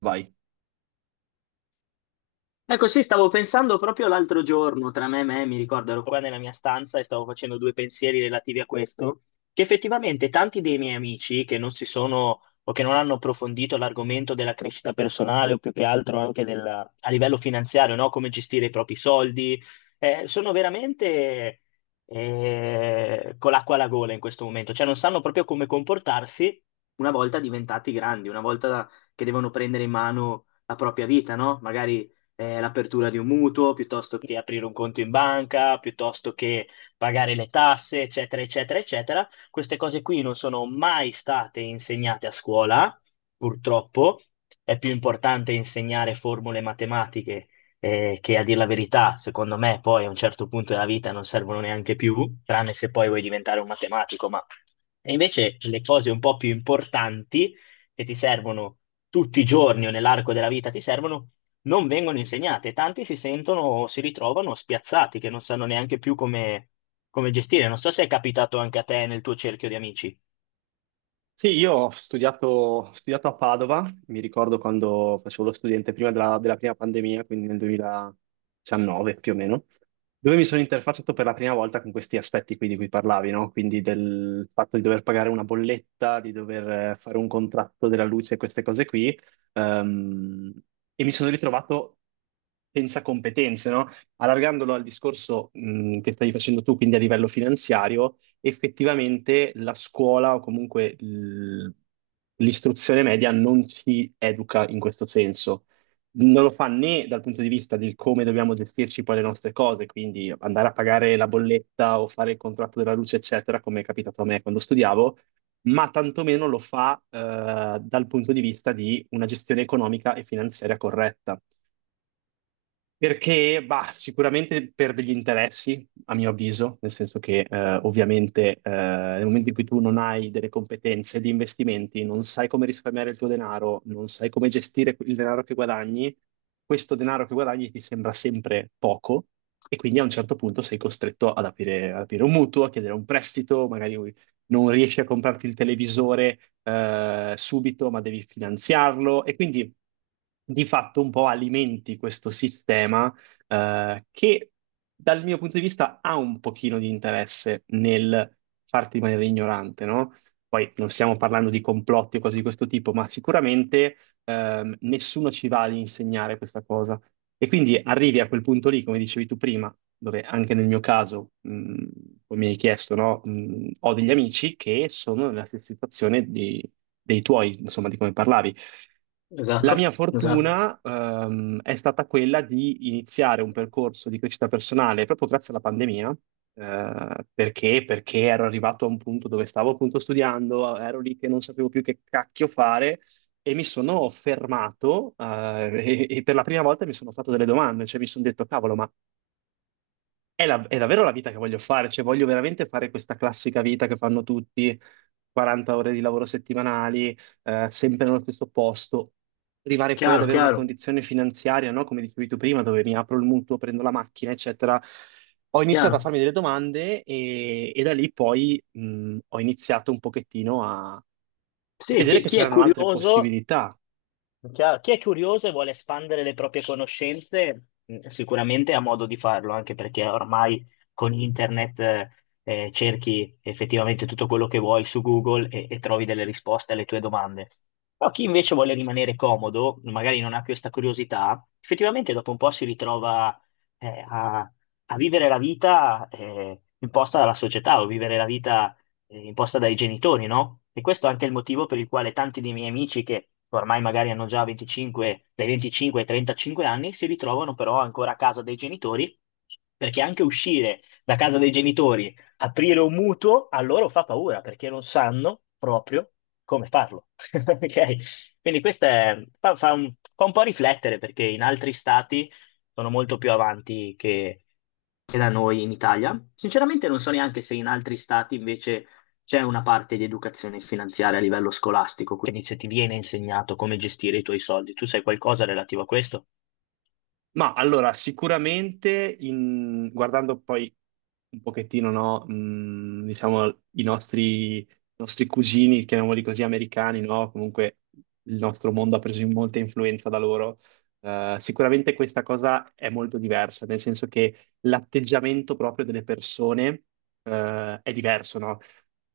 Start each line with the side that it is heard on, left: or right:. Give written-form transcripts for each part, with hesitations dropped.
right: Vai.
left: Ecco, sì, stavo pensando proprio l'altro giorno, tra me e me. Mi ricordo, ero qua nella mia stanza e stavo facendo due pensieri relativi a questo, che effettivamente tanti dei miei amici che non si sono o che non hanno approfondito l'argomento della crescita personale o più che altro anche a livello finanziario, no? Come gestire i propri soldi, sono veramente con l'acqua alla gola in questo momento, cioè non sanno proprio come comportarsi una volta diventati grandi, una volta che devono prendere in mano la propria vita, no? Magari l'apertura di un mutuo, piuttosto che aprire un conto in banca, piuttosto che pagare le tasse, eccetera, eccetera, eccetera. Queste cose qui non sono mai state insegnate a scuola, purtroppo. È più importante insegnare formule matematiche, che a dire la verità, secondo me, poi a un certo punto della vita non servono neanche più, tranne se poi vuoi diventare un matematico, ma... E invece le cose un po' più importanti che ti servono tutti i giorni o nell'arco della vita ti servono, non vengono insegnate. Tanti si sentono, si ritrovano spiazzati, che non sanno neanche più come gestire. Non so se è capitato anche a te nel tuo cerchio di amici.
right: Sì, io ho studiato a Padova, mi ricordo quando facevo lo studente prima della prima pandemia, quindi nel 2019 più o meno, dove mi sono interfacciato per la prima volta con questi aspetti qui di cui parlavi, no? Quindi del fatto di dover pagare una bolletta, di dover fare un contratto della luce, queste cose qui, ehm, e mi sono ritrovato senza competenze, no? Allargandolo al discorso, che stavi facendo tu, quindi a livello finanziario. Effettivamente la scuola o comunque l'istruzione media non ci educa in questo senso. Non lo fa né dal punto di vista del come dobbiamo gestirci poi le nostre cose, quindi andare a pagare la bolletta o fare il contratto della luce, eccetera, come è capitato a me quando studiavo, ma tantomeno lo fa dal punto di vista di una gestione economica e finanziaria corretta. Perché, bah, sicuramente per degli interessi, a mio avviso, nel senso che ovviamente nel momento in cui tu non hai delle competenze di investimenti, non sai come risparmiare il tuo denaro, non sai come gestire il denaro che guadagni, questo denaro che guadagni ti sembra sempre poco e quindi a un certo punto sei costretto ad aprire un mutuo, a chiedere un prestito, magari non riesci a comprarti il televisore subito, ma devi finanziarlo e quindi di fatto un po' alimenti questo sistema che dal mio punto di vista ha un pochino di interesse nel farti rimanere ignorante, no? Poi non stiamo parlando di complotti o cose di questo tipo, ma sicuramente nessuno ci va ad insegnare questa cosa. E quindi arrivi a quel punto lì, come dicevi tu prima, dove anche nel mio caso, come mi hai chiesto, no? Ho degli amici che sono nella stessa situazione dei tuoi, insomma, di come parlavi. La mia
left: Esatto, esatto.
right: fortuna, è stata quella di iniziare un percorso di crescita personale proprio grazie alla pandemia, perché? Perché ero arrivato a un punto dove stavo appunto studiando, ero lì che non sapevo più che cacchio fare e mi sono fermato, e per la prima volta mi sono fatto delle domande, cioè mi sono detto, cavolo, ma è davvero la vita che voglio fare, cioè voglio veramente fare questa classica vita che fanno tutti, 40 ore di lavoro settimanali, sempre nello stesso posto, arrivare poi ad
left: Chiaro,
right: avere una
left: chiaro,
right: condizione finanziaria, no? Come dicevi tu prima, dove mi apro il mutuo, prendo la macchina, eccetera. Ho iniziato a
left: chiaro.
right: farmi delle domande e da lì poi ho iniziato un pochettino a
left: Sì,
right: vedere che
left: chi è
right: c'erano altre
left: curioso.
right: possibilità.
left: Chiaro. Chi è curioso e vuole espandere le proprie conoscenze, sicuramente ha modo di farlo, anche perché ormai con internet cerchi effettivamente tutto quello che vuoi su Google e trovi delle risposte alle tue domande. Però chi invece vuole rimanere comodo, magari non ha questa curiosità, effettivamente dopo un po' si ritrova eh, a, a vivere la vita imposta dalla società o vivere la vita imposta dai genitori, no? E questo è anche il motivo per il quale tanti dei miei amici che ormai magari hanno già 25, dai 25 ai 35 anni si ritrovano però ancora a casa dei genitori, perché anche uscire da casa dei genitori, aprire un mutuo, a loro fa paura, perché non sanno proprio come farlo. Ok? Quindi fa fa un po' riflettere, perché in altri stati sono molto più avanti che da noi in Italia. Sinceramente non so neanche se in altri stati invece c'è una parte di educazione finanziaria a livello scolastico, quindi se ti viene insegnato come gestire i tuoi soldi, tu sai qualcosa relativo a questo?
right: Ma allora, sicuramente guardando poi un pochettino, no, diciamo, i nostri cugini, chiamiamoli così, americani, no? Comunque il nostro mondo ha preso in molta influenza da loro. Sicuramente questa cosa è molto diversa, nel senso che l'atteggiamento proprio delle persone, è diverso, no?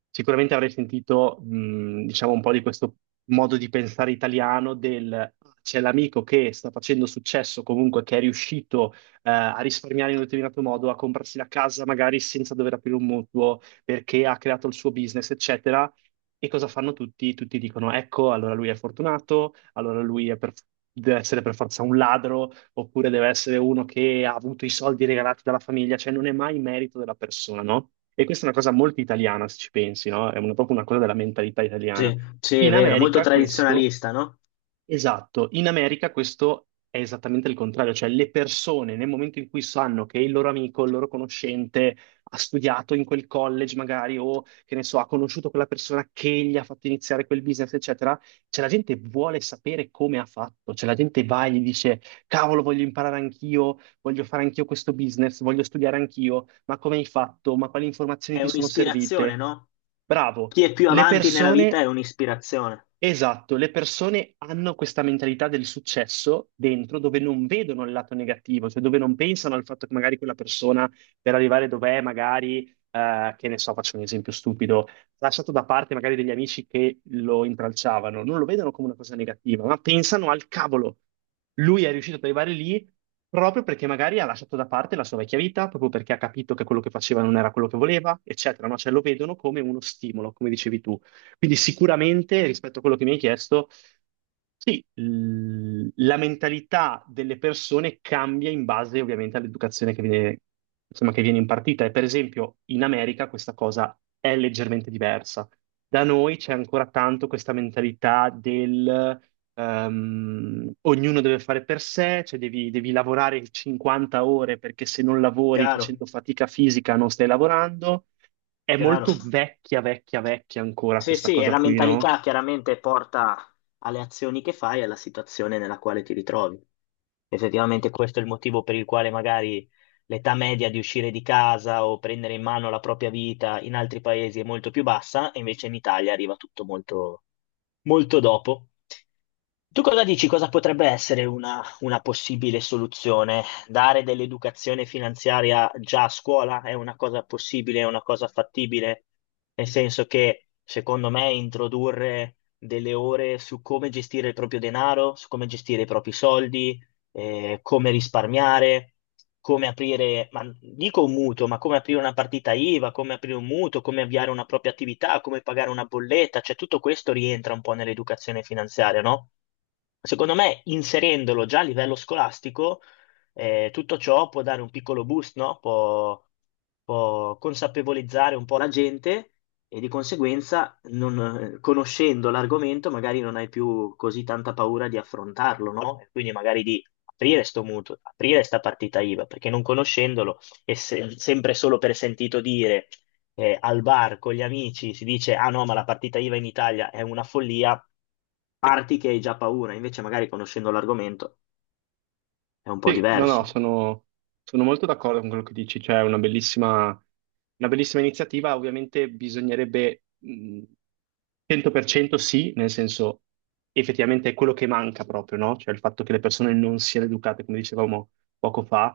right: Sicuramente avrei sentito, diciamo, un po' di questo modo di pensare italiano del "Ah, c'è l'amico che sta facendo successo comunque, che è riuscito, a risparmiare in un determinato modo, a comprarsi la casa magari senza dover aprire un mutuo perché ha creato il suo business, eccetera. E cosa fanno tutti? Tutti dicono, ecco, allora lui è fortunato, allora deve essere per forza un ladro, oppure deve essere uno che ha avuto i soldi regalati dalla famiglia, cioè non è mai merito della persona, no? E questa è una cosa molto italiana, se ci pensi, no? È proprio una cosa della mentalità italiana.
left: Sì, sì, è
right: In
left: vero, molto
right: America questo
left: tradizionalista, no?
right: Esatto, in America questo è esattamente il contrario, cioè le persone nel momento in cui sanno che il loro amico, il loro conoscente ha studiato in quel college magari o che ne so, ha conosciuto quella persona che gli ha fatto iniziare quel business, eccetera, cioè la gente vuole sapere come ha fatto, cioè la gente va e gli dice cavolo, voglio imparare anch'io, voglio fare anch'io questo business, voglio studiare anch'io, ma come hai fatto? Ma quali informazioni
left: È
right: ti sono
left: un'ispirazione,
right: servite?
left: no?
right: Bravo.
left: Chi è più
right: Le
left: avanti nella vita
right: persone
left: è un'ispirazione.
right: Esatto, le persone hanno questa mentalità del successo dentro dove non vedono il lato negativo, cioè dove non pensano al fatto che magari quella persona per arrivare dov'è, magari, che ne so, faccio un esempio stupido, ha lasciato da parte magari degli amici che lo intralciavano, non lo vedono come una cosa negativa, ma pensano al cavolo, lui è riuscito ad arrivare lì proprio perché magari ha lasciato da parte la sua vecchia vita, proprio perché ha capito che quello che faceva non era quello che voleva, eccetera, no? Cioè lo vedono come uno stimolo, come dicevi tu. Quindi sicuramente rispetto a quello che mi hai chiesto, sì, la mentalità delle persone cambia in base ovviamente all'educazione che viene, insomma, che viene impartita. E per esempio in America questa cosa è leggermente diversa. Da noi c'è ancora tanto questa mentalità del ognuno deve fare per sé, cioè devi lavorare 50 ore perché se non lavori
left: Chiaro,
right: facendo fatica fisica non stai lavorando. È
left: chiaro.
right: molto vecchia, vecchia, vecchia ancora
left: Sì,
right: questa
left: sì, è
right: cosa
left: la
right: qui, no?
left: mentalità chiaramente porta alle azioni che fai e alla situazione nella quale ti ritrovi. Effettivamente questo è il motivo per il quale magari l'età media di uscire di casa o prendere in mano la propria vita in altri paesi è molto più bassa, e invece in Italia arriva tutto molto, molto dopo. Tu cosa dici? Cosa potrebbe essere una possibile soluzione? Dare dell'educazione finanziaria già a scuola è una cosa possibile, è una cosa fattibile, nel senso che secondo me introdurre delle ore su come gestire il proprio denaro, su come gestire i propri soldi, come risparmiare, come aprire, ma dico un mutuo, ma come aprire una partita IVA, come aprire un mutuo, come avviare una propria attività, come pagare una bolletta, cioè tutto questo rientra un po' nell'educazione finanziaria, no? Secondo me, inserendolo già a livello scolastico, tutto ciò può dare un piccolo boost, no? Può consapevolizzare un po' la gente e di conseguenza, conoscendo l'argomento, magari non hai più così tanta paura di affrontarlo, no? E quindi magari di aprire sto mutuo, aprire sta partita IVA, perché non conoscendolo sempre solo per sentito dire, al bar con gli amici si dice, ah no, ma la partita IVA in Italia è una follia, parti che hai già paura, invece magari conoscendo l'argomento è un po'
right: Sì, no, no,
left: diverso.
right: sono, sono molto d'accordo con quello che dici, cioè è una bellissima iniziativa, ovviamente bisognerebbe 100% sì, nel senso effettivamente è quello che manca proprio, no? Cioè il fatto che le persone non siano educate, come dicevamo poco fa,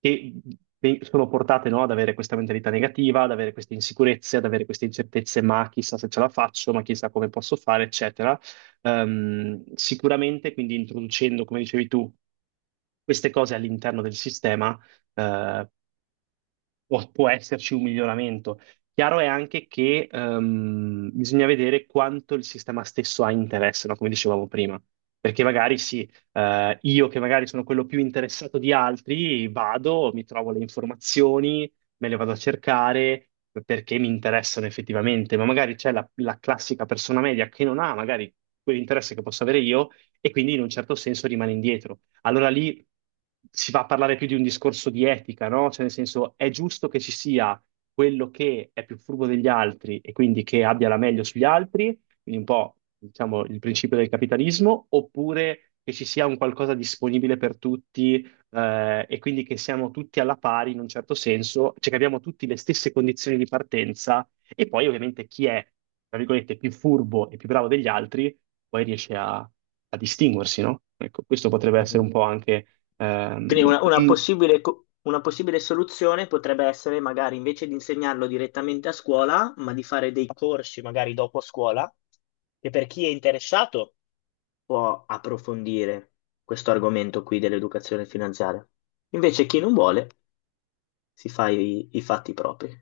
right: che mhmm, sono portate, no, ad avere questa mentalità negativa, ad avere queste insicurezze, ad avere queste incertezze, ma chissà se ce la faccio, ma chissà come posso fare, eccetera. Sicuramente, quindi introducendo, come dicevi tu, queste cose all'interno del sistema, eh, può esserci un miglioramento. Chiaro è anche che bisogna vedere quanto il sistema stesso ha interesse, no? Come dicevamo prima. Perché magari sì, io che magari sono quello più interessato di altri, vado, mi trovo le informazioni, me le vado a cercare perché mi interessano effettivamente, ma magari c'è la classica persona media che non ha magari quell'interesse che posso avere io e quindi in un certo senso rimane indietro, allora lì si va a parlare più di un discorso di etica, no? Cioè, nel senso, è giusto che ci sia quello che è più furbo degli altri e quindi che abbia la meglio sugli altri, quindi un po', diciamo, il principio del capitalismo, oppure che ci sia un qualcosa disponibile per tutti, e quindi che siamo tutti alla pari in un certo senso, cioè che abbiamo tutti le stesse condizioni di partenza e poi ovviamente chi è, tra virgolette, più furbo e più bravo degli altri poi riesce a distinguersi, no? Ecco, questo potrebbe essere
left: Mhm.
right: un po' anche
left: Quindi
right: ehm,
left: una
right: un-
left: una possibile soluzione potrebbe essere magari invece di insegnarlo direttamente a scuola, ma di fare dei corsi magari dopo scuola, che per chi è interessato può approfondire questo argomento qui dell'educazione finanziaria. Invece chi non vuole si fa i fatti propri.